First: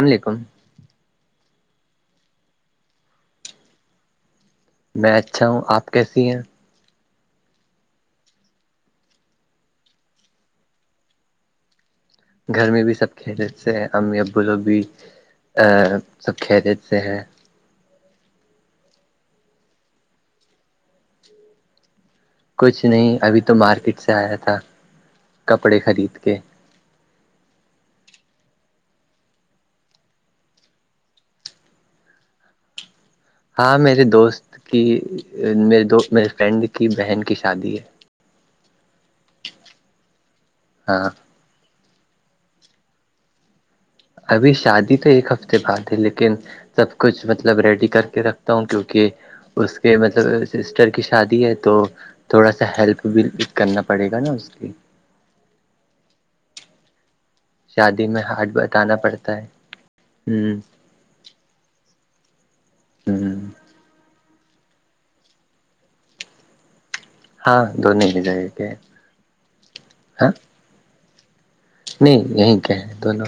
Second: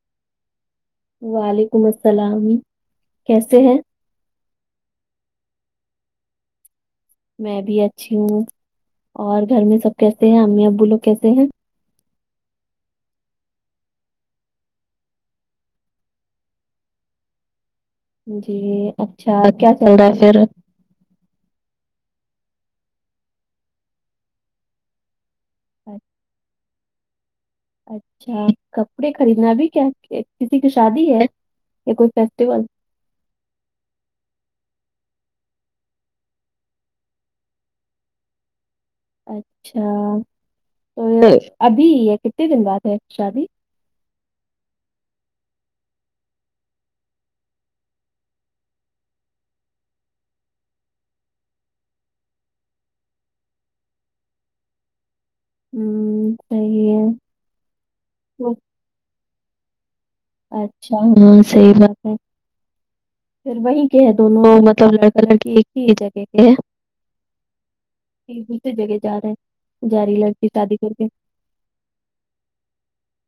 اللاملیکم وعلیکم السلام کیسے ہیں میں اچھا ہوں آپ کیسی ہیں میں بھی اچھی ہوں اور گھر میں سب کیسے ہیں امی ابو لوگ کیسے ہیں گھر میں بھی سب کھی لیتے ہیں امی ابو لوگ بھی ا سب کھی دیتے ہیں جی اچھا کیا چل رہا ہے پھر کچھ نہیں ابھی تو مارکیٹ سے آیا تھا کپڑے خرید کے اچھا کپڑے خریدنا بھی کیا کسی کی شادی ہے یا کوئی فیسٹیول ہاں میرے دوست کی میرے دو میرے فرینڈ کی بہن کی شادی ہے اچھا تو ہاں یہ ابھی ہے کتنے دن بعد ہے شادی ابھی شادی تو ایک ہفتے بعد ہے لیکن سب کچھ مطلب ریڈی کر کے رکھتا ہوں کیونکہ اس کے مطلب سسٹر کی شادی ہے تو تھوڑا سا ہیلپ بھی کرنا پڑے گا نا اس کی ہوں چ شادی میں ہاتھ بٹانا پڑتا ہے ہ اچھا ہاں صحیح بات ہے ہ پھر وہی کے ہے دونوں مطلب لڑکا لڑکی ایک ہی جگہ کے ہے ہاں دونوں ہی جگہ کے دوسری جگہ جا رہے ہیں جا رہی ہاں لڑکی شادی کر کے نہیں یہیں کہ ہیں دونوں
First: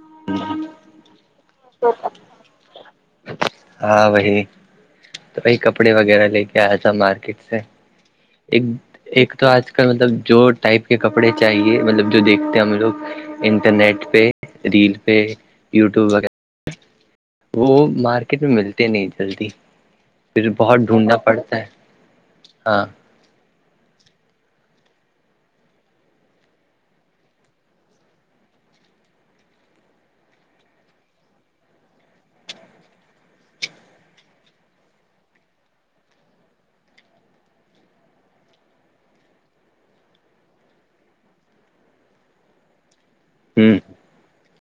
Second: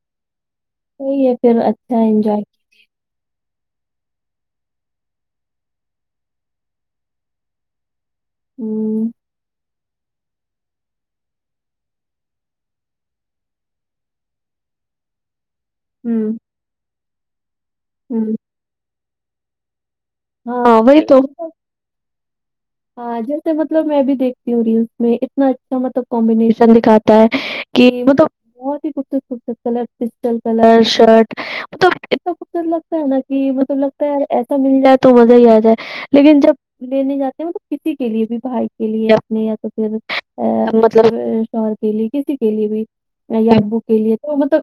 [inaudible] وہی ہے پھر اچھا انجوائے ہاں وہی تو وہی کپڑے وغیرہ لے کے آیا تھا مارکیٹ سے ایک ہوں ایک تو آج کل مطلب جو ٹائپ کے کپڑے چاہیے مطلب جو دیکھتے ہم لوگ انٹرنیٹ پہ ریل پہ یوٹیوب وغیرہ ہوں وہ ہوں مارکیٹ میں ملتے نہیں جلدی پھر ہاں ہاں بہت وہی ڈھونڈنا تو پڑتا ہے ہاں ہاں جیسے مطلب میں بھی دیکھتی ہوں ریلس میں اتنا اچھا مطلب کمبینیشن دکھاتا ہے [unintelligible] بہت ہی خوبصورت خوبصورت کلر کرسٹل کلر شرٹ مطلب نا کہ مطلب لگتا ہے ایسا مل جائے تو مزہ ہی آ جائے لیکن جب لینے جاتے ہیںلب کسی کے لیے بھی بھائی کے لیے اپنے یا تو پھر ا مطلب شوہر کے لیےکے لیے بھی ہوں بھوک کے لیے تو مطلب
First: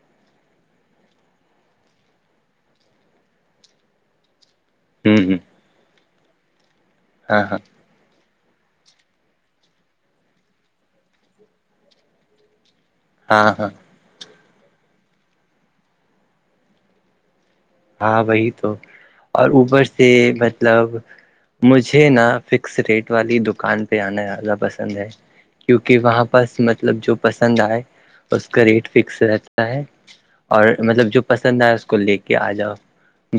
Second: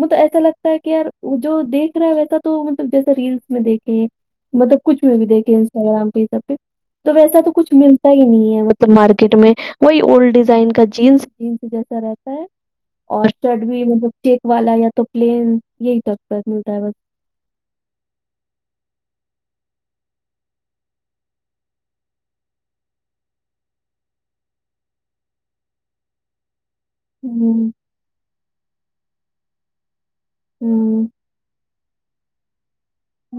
م تو ایسا لگتا ہے کہ یار جو دیکھ رہا ہو تھا تو مطلب جیسے ریلس میں دیکھیں مطلب کچھ میں بھی ہوں ہ دیکھے انسٹاگرام پہ سب پہ ایسا ہاں تو ہاں کچھ ملتا ہی نہیں ہے مطلب مارکیٹ میں وہی اولڈ ڈیزائن کا جینس جس جیسا رہتا ہے اور ہاں شرٹ ہاں بھی مطلب چیک والا یا تو پلین یہی تک پر ملتا ہے بس ہاں وہی تو اور اوبر سے مطلب مجھے نا فکس ریٹ والی دکان پہ آنا زیادہ پسند ہے کیونکہ وہاں پر مطلب جو پسند ہوں آئے اس کا ریٹ فکس رہتا ہے اور ہوں مطلب جو پسند آیا اس کو لے کے آ جاؤ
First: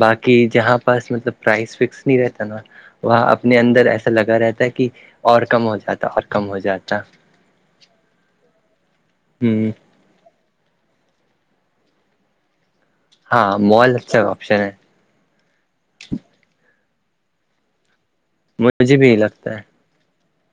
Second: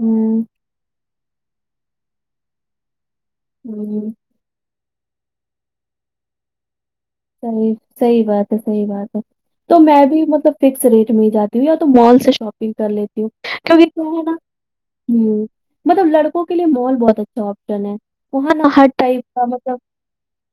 باقی کہ جہاں پاس مطلب پرائز فکس نہیں رہتا نا وہاں اپنے اندر ہوں ایسا لگا رہتا ہے کہ اور کم ہو جاتا اور کم ہو جاتا صحیح صحیح بات ہے صحیح بات ہے ہمم تو میں بھی مطلب فکس ریٹ میں ہی جاتی ہوں یا تو مال سے شاپنگ کر لیتی ہاں کیونکہ مال تو ہے اچھا نا آپشن ہ مطلب لڑکوں کے لیے مال بہت اچھا آپشن ہے وہاں ن ہر مجھے بھی یہی ٹائپ کا لگتا ہے مطلب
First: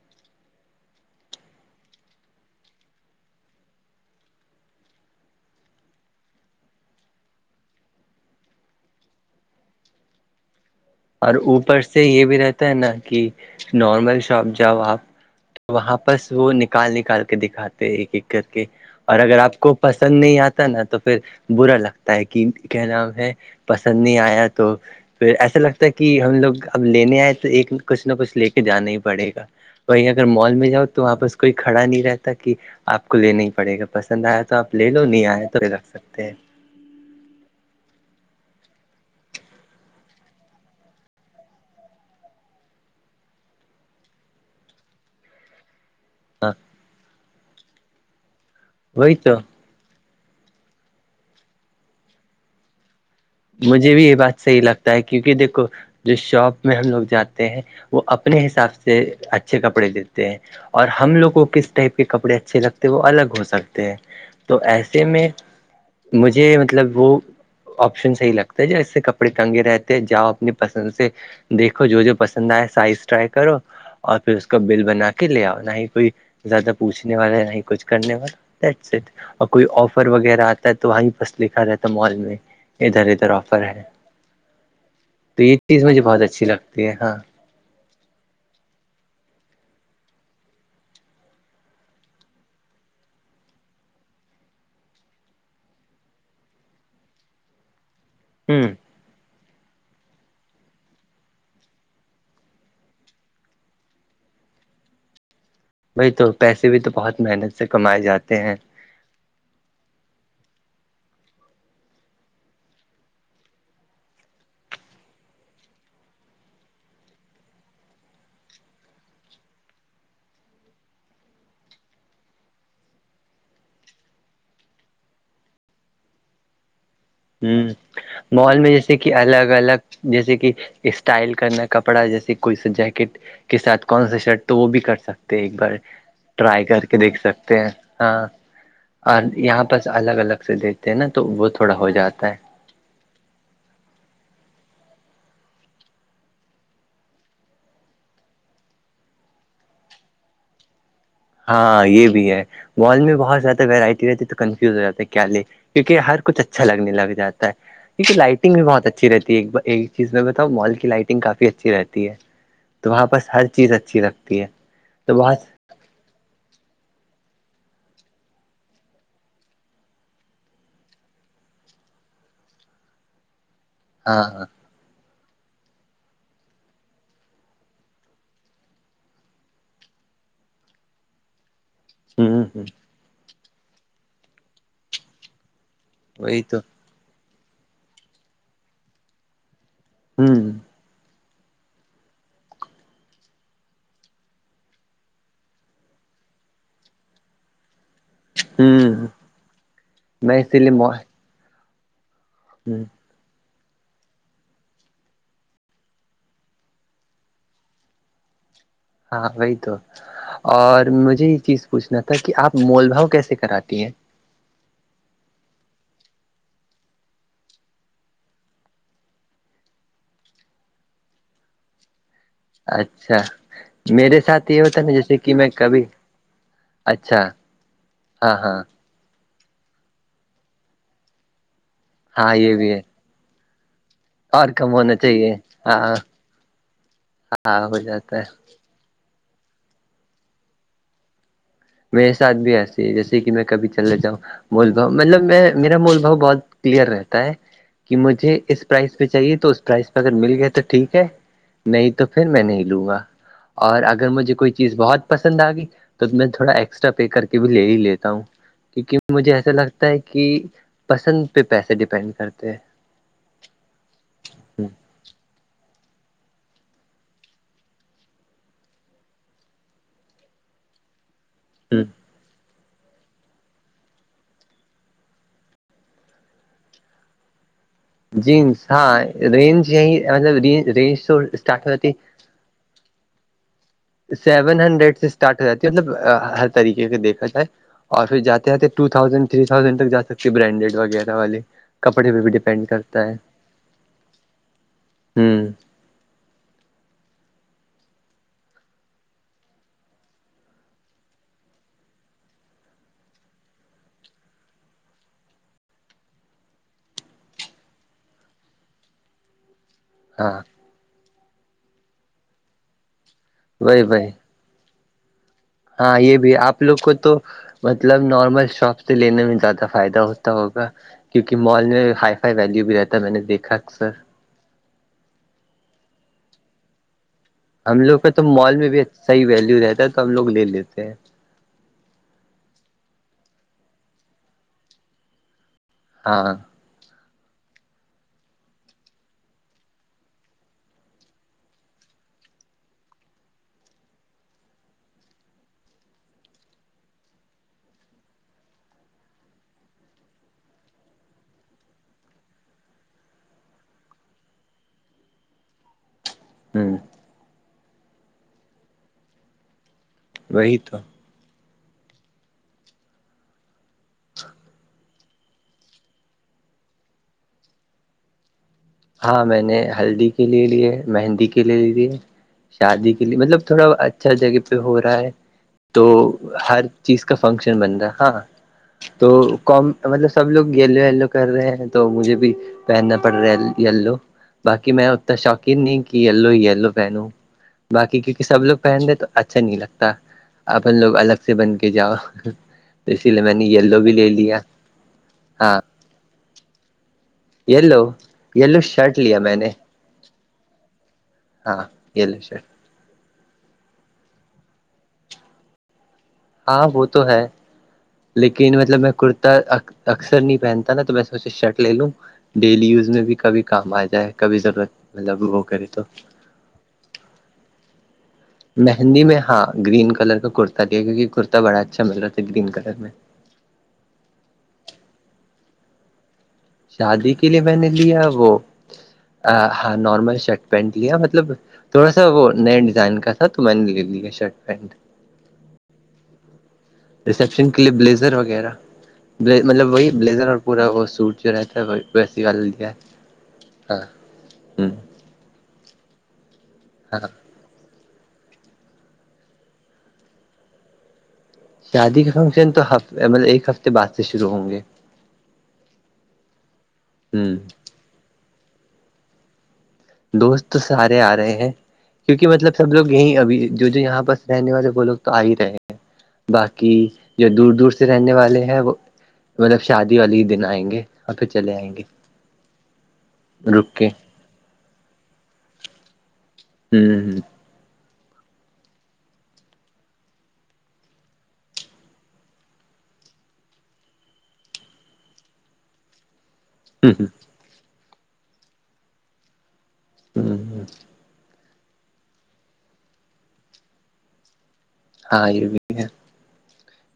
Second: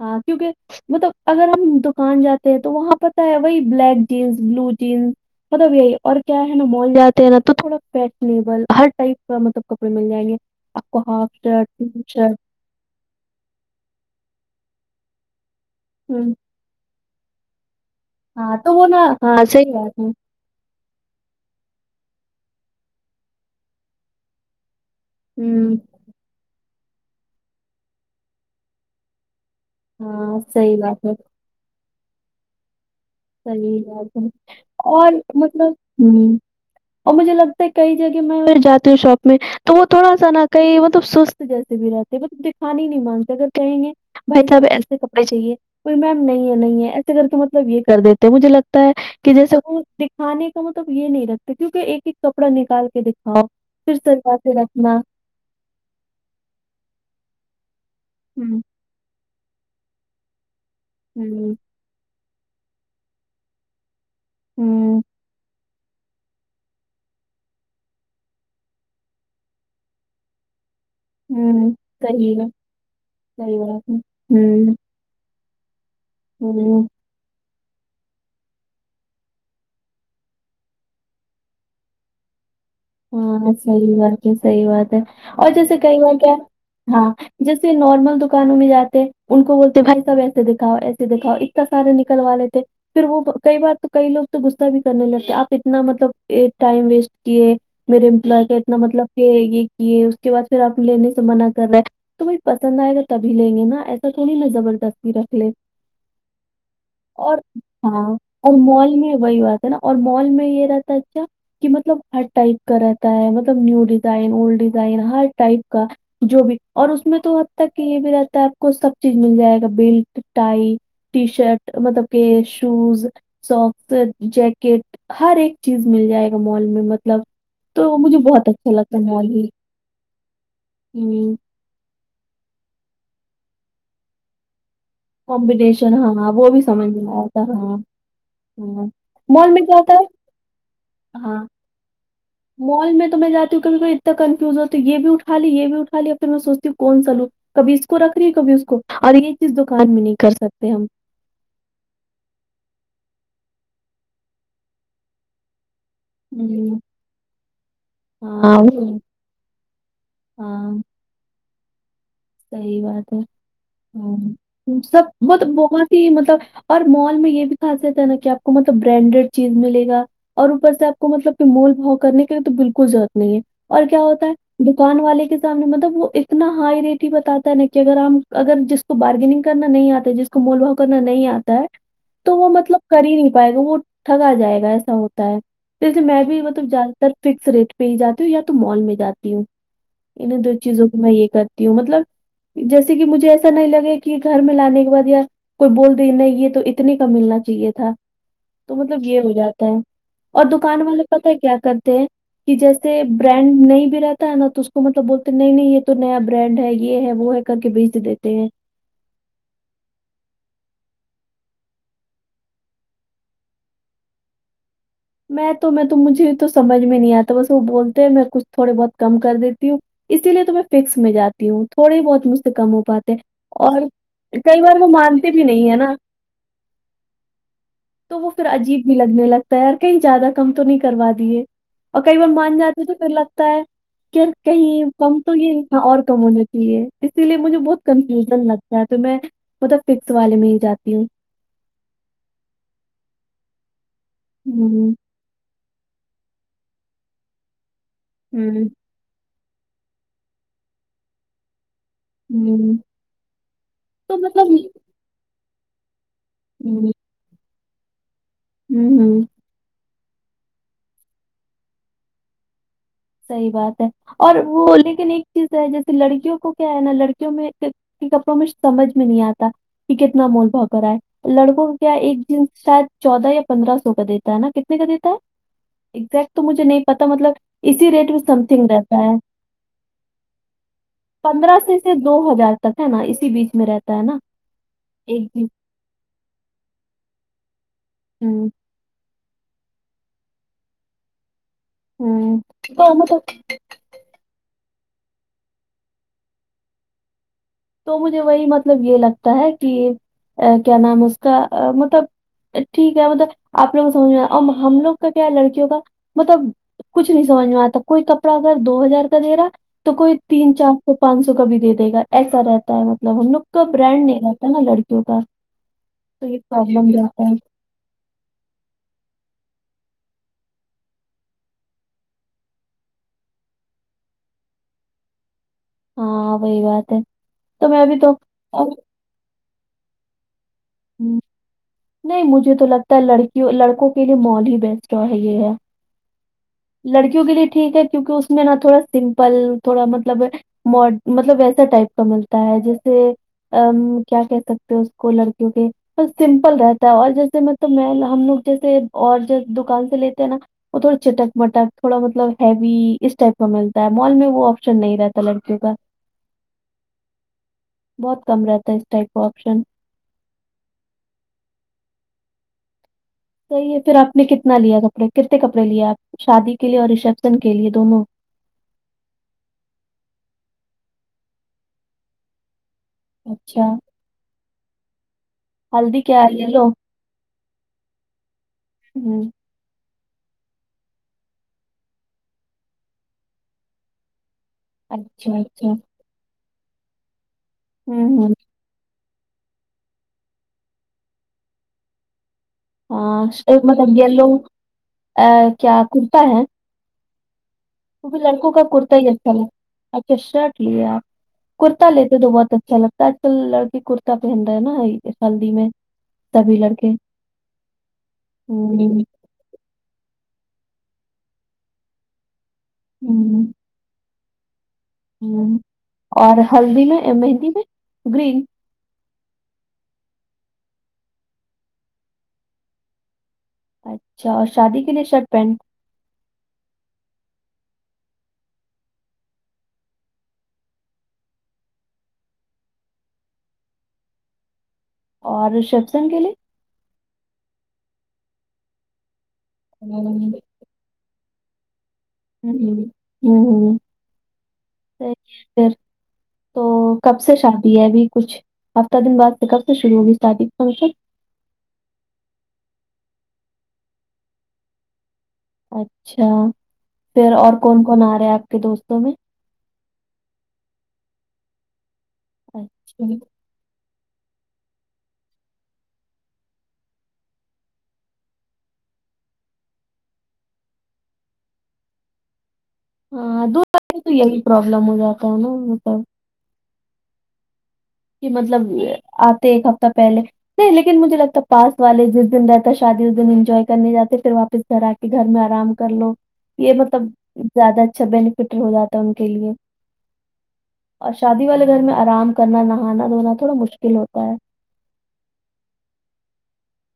ہاں کیونکہ مطلب اگر ہم دکان جاتے ہیں تو وہاں پتہ ہے وہی بلیک جینس بلو جینس مطلب یہی اور کیا ہے نا مال جاتے ہیں نا تو تھوڑا فیشنیبل ہر ٹائپ کا مطلب کپڑے مل جائیں گے آپ کو ہاف اور شرٹ اوپر تین سے یہ شرٹ بھی رہتا نا کہ نارمل شاپ جاؤ آپ وہاں پرس ہوں وہ نکال نکال کے دکھاتے ایک ایک کر ہاں کے تو وہ نا اور اگر ہاں آپ صحیح کو بات ہے پسند نہیں آتا نا تو پھر برا لگتا ہے کہ کیا نام ہے پسند نہیں آیا تو پھر ایسا ہوں لگتا ہے کہ ہم لوگ اب لینے آئے تو ایک کچھ نہ کچھ لے کے جانا ہی پڑے گا وہی اگر ہاں مال میں صحیح جاؤ تو بات ہے وہاں پس کوئی کھڑا نہیں رہتا کہ آپ کو لین ہی پڑے صحیح گا بات پسند ہے آیا تو آپ لے لو اور نہیں آئے تو مطلب رکھ سکتے ہوں ہیں اور مجھے لگتا ہے کئی جگہ میں جاتی ہوں شاپ میں تو وہ تھوڑا سا نہ کہیں مطلب سست جیسے بھی رہتے مطلب دکھانی ہی نہیں مانگتے اگر کہیں گے بھائی تو اب ایسے کپڑے چاہیے کوئی میم نہیں ہے نہیں ہے ایسے کر کے مطلب یہ کر دیتے ہیں مجھے لگتا ہے وہی کہ تو جیسا کو کھانے کا مطلب یہ نہیں رکھتے کیونک ایک ایک کپڑا نکال کے د مجھے بھی یہ بات صحیح لگتا ہے کیونکہ دیکھو جو شاپ میں ہم لوگ جاتے ہیں وہ اپنے ہوں حساب سے اچھے کپڑے دیتے ہیں اور ہم لوگ کو ہوں کس ٹائپ کے کپڑے اچھے لگتے ہیں وہ الگ ہو سکتے ہیں تو ہوں ایسے میں مجھے مطلب وہ آشن صحی لگتا ہے ج اسس سے کپڑے تنگے رہتے ہیں جاؤ اپنی پسند سے ہوں دیکھو جو جو صحیح ہے پسند آئے سائز ٹرائی کرو صحیح بات ہے اور پھر اس کا ہوں بل بنا کے کے لے آؤ نہ ہی کوئی زیادہ ہوں پوچھنے والا نہ ہی کچھ کرنے والا اور کوئی آفر وغیرہ آتا ہے تو وہیں پس لکھا رہتا ہے مال میں ادھر ادھر ہاں آفر ہے صحیح بات ہے صحیح بات ہے تو اور یہ جیسے چیز کہیں مجھے گ بہت کیا اچھی لگتی ہے ہاں جیسے نارمل دکانوں میں جاتے ان کو بولتے بھائی سب ایسے دکھاؤ ایسے دکھاؤ اتنا سارے نکل والے تھے پھر وہ کئی بار تو کئی لوگ تو غصہ بھی کرنے لگتے آپ اتنا مطلب ٹائم ویسٹ کیے میرے امپلائے کا ہوں اتنا مطلب کہ یہ کیے اس کے بعد پھر آپ لینے سے منع کر رہے تو بھائی پسند آئے گا تبھی لیں گے نا ایسا تھوڑی نہ زبردستی رکھ لے بھائی تو پیسے بھی تو بہت اور محنت سے کمائے ہاں جاتے ہیں اور مال میں وہی بات نا اور مال میں یہ رہتا ہے اچھا کہ مطلب ہر ٹائپ کا رہتا ہے مطلب نیو ڈیزائن اولڈ ڈیزائن ہر ٹائپ کا جو بھی اور اس میں تو حد تک یہ بھی رہتا ہے آپ کو سب چیز مل جائے گا بلٹ ٹائی ٹی شرٹ مطلب کہ شوز سوکس جیکٹ ہر ایک چیز مل جائے گا مال میں مطلب ہ تو مجھے بہت مال میں اچھا جیسے لگتا ہے کہ مال ہی الگ الگ جیسے کہ اسٹائل کرنا کپڑا جیسے کوئی سا جیکٹ کے ساتھ کون سا شرٹ تو وہ بھی کر سک ایک بار کمبینیشن ہاں وہ بھی ٹرائی کر سمجھ کے میں دیکھ آیا تھا سکتے ہیں ہاں ہاں اور مال میں یہاں کیا پرس ہوتا ہے الگ الگ سے دیکھتے ہیں نا تو ہاں وہ تھوڑا ہو جاتا ہے مال میں تو میں جاتی ہوں کیک اتنا کنفیوز ہو ہے یہ بھی اٹھا لی یہ بھی اٹایا پھر میں سوچتی ہوں کون ساوگ کبھی اس کو رکھ رہی ہے کبھی اس کو اور یہ چیز دکان میں نہیں کر سکتے ہم ہاں یہ بھی ہے بال میں بہت زیادہ وورائٹی رہتی ہے تو کنفیوز ہو جاتا ہے کیا لے کیونکہ ہر کچھ اچھا ہوں لگنے لگاتا ہے کیونکہ لائٹنگ ہاں بھی بہت وہ- اچھی رہتی ہے ایک چیز میں بتاؤ مال کی لائٹنگ کافی اچھی رہتی ہے صحی تو وہاں بات ہے پرس ہر چیز اچھی ہ لگتی ہے سب وہ تو بہت مطلب اور مال میں یہ بھی خاصیت ہے نا کہ آپ کو مطلب برانڈیڈ چیز ملے گا اور اوپر سے آپ کو مطلب کہ مول بھاؤ کرنے کے لیے تو بالکل ضرورت نہیں ہے اور کیا ہاں ہوتا ہاں ہے دکان والے کے سامنے مطلب وہ اتنا ہائی ریٹ بتاتا ہے نا کہ اگر ہم اگر جس کو بارگیننگ کرنا نہیں آتا جس کو مول بھاؤ کرنا نہیں آتا ہے تو ہوں وہ ہ مطلب کر ہی نہیں پائے گا وہ ٹھگا جائے گا ایسا ہوتا ہے جیسے میں بھی وہی تو مطلب زیادہ تر فکس ریٹ پہ ہی جاتی ہوں یا تو مال میں جاتی ہوں انہیں ہوں دو چیزوں کو میں یہ کرتی ہوں مطلب جیسے کہ مجھے ایسا نہیں لگے کہ گھر میں لانے کے بعد یا کوئی بول د نہیں یہ تو اتنے کا ملنا چاہیے تھا تو مطلب ہوں یہ ہو جاتا ہے میں اور اسی لیے دکان والا ہ پت کیا کرتے ہیں کہ جیسے برانڈ نہیں بھی رہتا ہے نا تو اس کو مطلب بولتے نہیں نہیں یہ تو نیا برانڈ ہے یہ ہے وہ ہے کر کے بیج دیتے ہیں ہاں وہی تو اور مجھے یہ چیز پوچھنا تھا کہ آپ مول بھاؤ کیسے کراتی ہیں میں تو میں تو مجھے تو سمجھ میں نہیں آتا بس وہ بولتے ہیں میں کچھ تھوڑے بہت کم کر دیتی ہوں اسی لیے تو میں فکس میں جاتی ہوں تھوڑی بہت م کم ہو پاتے اچھا اور میرے ساتھ کئی یہ بار ہوتا ہے وہ نا جیسے مانتے کہ بھی میں نہیں ہے کبھی نا اچھا تو وہ ہاں پھر ہاں عجیب بھی لگنے لگتا ہے اور کہیں زیادہ کم تو نہیں کروا دیے اور کئی بار ہاں یہ مان بھی ہے جاتے تھ پھر لگ تو اور کہیں ہونا کم چاہیے تو یہ ہ ہاں اور کم ہونا چاہیے اسی لیے مجھے ہاں ہو بہت جاتا ہے کنفیوژن لگتا تو میں مطلب پکس والے میں ہی جاتی ہوں میرے ساتھ بھی ایسی ہے جیسے کہ میں کبھی چلنے جاؤں مول بھؤ ہوں مطلب میرا مول بھؤ بہت کلیئر رہتا ہے کہ مجھے اس ہوں پرائز پہ چاہیے تو اس پرائز پہ اگر مل گئے تو ٹھیک ہے نہیں تو پھر میں نہیں ہوں لوں گا اور اگر تو مجھے مطلب کوئی چیز بہت پسند آگی تو میں تھوڑا ایکسٹرا ہوں پے کر کے بھی لے ہی لیتا ہوں کیکہ ہوں مجھے ایسا لگتا کہ پسند پہ پیسے ڈیپینڈ کرتے ہیں صحی بات ہے اور وہ لیکن ایک چیز ہے جیسے لڑکیوں کو کیا ہے نا لڑکیوں میں کپڑوں میں سمجھ میں نہیں آتا کہ کتنا مول بھؤ کر آئے لڑکوں کا کیا ایک شاید چودہ یا پندرہ سو کا دیتا ہے نا کتنے کا دیتا ہے ایگزیکٹ تو مجھے نہیں پتا مطلب اسی ریٹ میں سم جینس تھنگ ہاں رہتا ہے رینج یہی مطلب رینج تو پندرہ اسٹارٹ ہو سے جاتی ہے سے دو ہزار ہے نا اسی بیچ میں رہتا ہے نا سیون ہنڈریڈ سے ایک اسٹارٹ ہو جینس جاتی مطلب ہر طریقے کے دیکھا جائے اور پھر ہوں جاتے آاتے ٹو تھازینڈ تھری تھازینڈ تک جا سکتی برانڈیڈ وغیرہ والے کپڑے پہ بھی ہوں ڈیپینڈ تو کرتا ہے مطلب ہوں تو مجھے وہی مطلب یہ لگتا ہے کہ کیا نام اس کا مطلب ٹھیک ہے مطلب آپ لوگ کو سمجھنا اور ہم لوگ کا کیا ہے لڑکیوں کا مطلب کچھ نہیں سمجھ میں آتا کوئی کپڑا اگر دو ہزار کا دے رہا تو کوئی ہاں تین چار سو پانچ سو کا بھی دے دے گا ایسا رہتا ہے مطلب ہم لوگ کا وہی برانڈ وہی نہیں رہا نا لڑکیوں کا ہاں یہ تو بھی جی آپ لوگ پرابلم کو جی تو رہتا ہے مطلب نارمل شاپ سے لینے میں زیادہ فائدہ ہوتا ہوگا کیونکہ مال میں ہائی فائی ویلیو بھی رہتا ہے میں نے دیکھا اکثر ہاں وہئی بات ہے تو ہم میں بھی لوگ کاہ تو مال میں اب- بھی اھا ہی ویلو رہتا ہے تو ہم لوگ لے لیتے ہیں نہیں مجھے تو لگتا ہے لڑکیوں لڑکوں کے لیے مول ہی بیسٹا ہے یہ ہے ہاں لڑکیوں کے لیے ٹھیک ہے کیونکہ اس میں نا تھوڑا سمپل تھوڑا مطلب مڈ مطلب ویسا ٹائپ کا ملتا ہے جیسے ا کیا کہ سکتے اس کو لڑکیوں کے بس س ل رہتا ہے اور جیسے مطلب میں ہم لوگ جیسے اور جی دکان سے لیتے ہیں نا وہ تھوڑا چٹک مٹک تھوڑا مطلب ہیوی اس ٹائپ کا ملتا ہے مال میں وہ آپشن نہیں رہتا لڑکیوں کا ہوں بہت کم رہتا ہے اس ٹائپ کا آپشن وہی تو صحی ہے پھر آپ نے کتنا لیا کپڑے کتنے کپڑے لیے آپ شادی کے لیے اور ریسپشن کے لیے دونوں ہاں میں نے ہلدی کے لے لیے مہندی کے لے لیے دیے شادی کے مطلب تھوڑا اچھا جگہ پہ ہو رہا ہے تو ہلدی کیا ہے یلو ہر چیز کا فنکشن بن رہا ہے ہاں تو ہوں کوم مطلب سب لوگ یلو اییلو کر رہے ہیں تو مجھے بھی پہننا پڑ رہا ہے یلو باقی میں ات اچھا شوقین اچھا نہیں کہ یلو ہی یلو پہنوں باقی ہوں کیونکہ ہوں سب لوگ پہن تو اچھا نہیں لگتا اب لوگ الگ سے بن کے جاؤ اسی لیے ہاں میں ش- نے ایک یلو بھی لے لیا ہاں کررتا ہے لو کیکہ لڑکوں کا کرتا ہی اچھا لگ اچھا شرٹ لیے آپ ہاں کرتا لیتے یلو تو شرٹ بہت اچھا لگتا اج کل لڑکی کرتا پہن رہا ہے نا اس سالی میں سبھی ہاں وہ لڑکے تو ہے لیکن مطلب میں ہوں کرتی اکثر نہیں پہنتا نا تو میں سوچ شرٹ لے لوں ڈیلی یوز میں بھی کبھی ہوں کام آ جائے کبھی ضرورت مطلب وہ ہوں کرے تو اور ہلدی میں مہندی میں گرین مہندی میں ہاں گرین کلر کا کرتا دیا کیونکہ کرتا بڑا اچھا مل رہا تھا گرین کلر میں اچھا اور شادی کے لیے شرٹ پہن شادی کے لیے میں نے لیا وہ ہاں نارمل شرٹ پینٹ لیا مطلب تھوڑا سا وہ نیا ڈیزائن کا تھا تو میں نے لے لیا شرٹ پینٹ اور رشپسن کے لیے ریسیپشن کے لیے بلیزر وغیرہ مطلب وہی ہوں بلیزر اور پورا وہ سوٹ جو رہتا ہے وہ ویسی گل ہے ہوں ہاں ہوں حی ہے پھر تو ہاں کب سے شادی ہے ابھی کچھ ہفتہ دن بعد سے کب سے شرو ہوگی اسٹارٹنگ فنکشن شادی کا فنکشن تو ہ مطلب ایک ہفتے بعد سے شروع ہوں گے اچھا ہ پھر اور کون کون آ رہا ہے آپ کے دوستوں میں دوست تو سارے آ رہے ہیں کیونکہ مطلب سب لوگ اچھا یہیں ابھی جو جو یہاں پر رہنے والے وہ لوگ تو آ ہی رہے ہیں باقی جو دور دور سے رہنے والے ہیں وہ مطلب شادی والے ہی دن آئیں گے اور پھر چلے آئیں گے ہاں دو رک کے میں تو یہی پروابلم ہو جاتا ہے نا مطلب ہوں ہ کہ مطلب آتے ہے ایک ہفتہ پہلے نہیں لیکن مجھے لگتا پس والے جس دن رہتا شادی اس دن انجوائے کرنے جاتے پھر واپس گھر آ کے کہ گھر میں آرام کر لو یہ مطلب ہ زیادہ اچھا بینیفٹ ہو جاتا ہے ان کے لیے ہمم اور شادی والے گھر میں آرام کرنا نہانا دھونا تھوڑا مشکل ہوتا ہے ہاں یہ بھی ہے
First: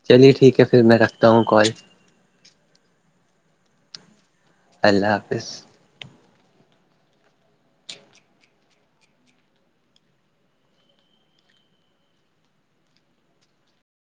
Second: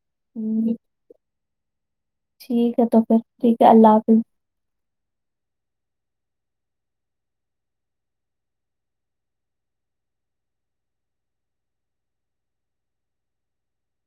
چلیے ٹھیک ہے ہوں، پھر میں رکھتا ہوں کال ٹھیک ہے تو پھر ٹھیک ہے اللہ حافظ اللہ حافظ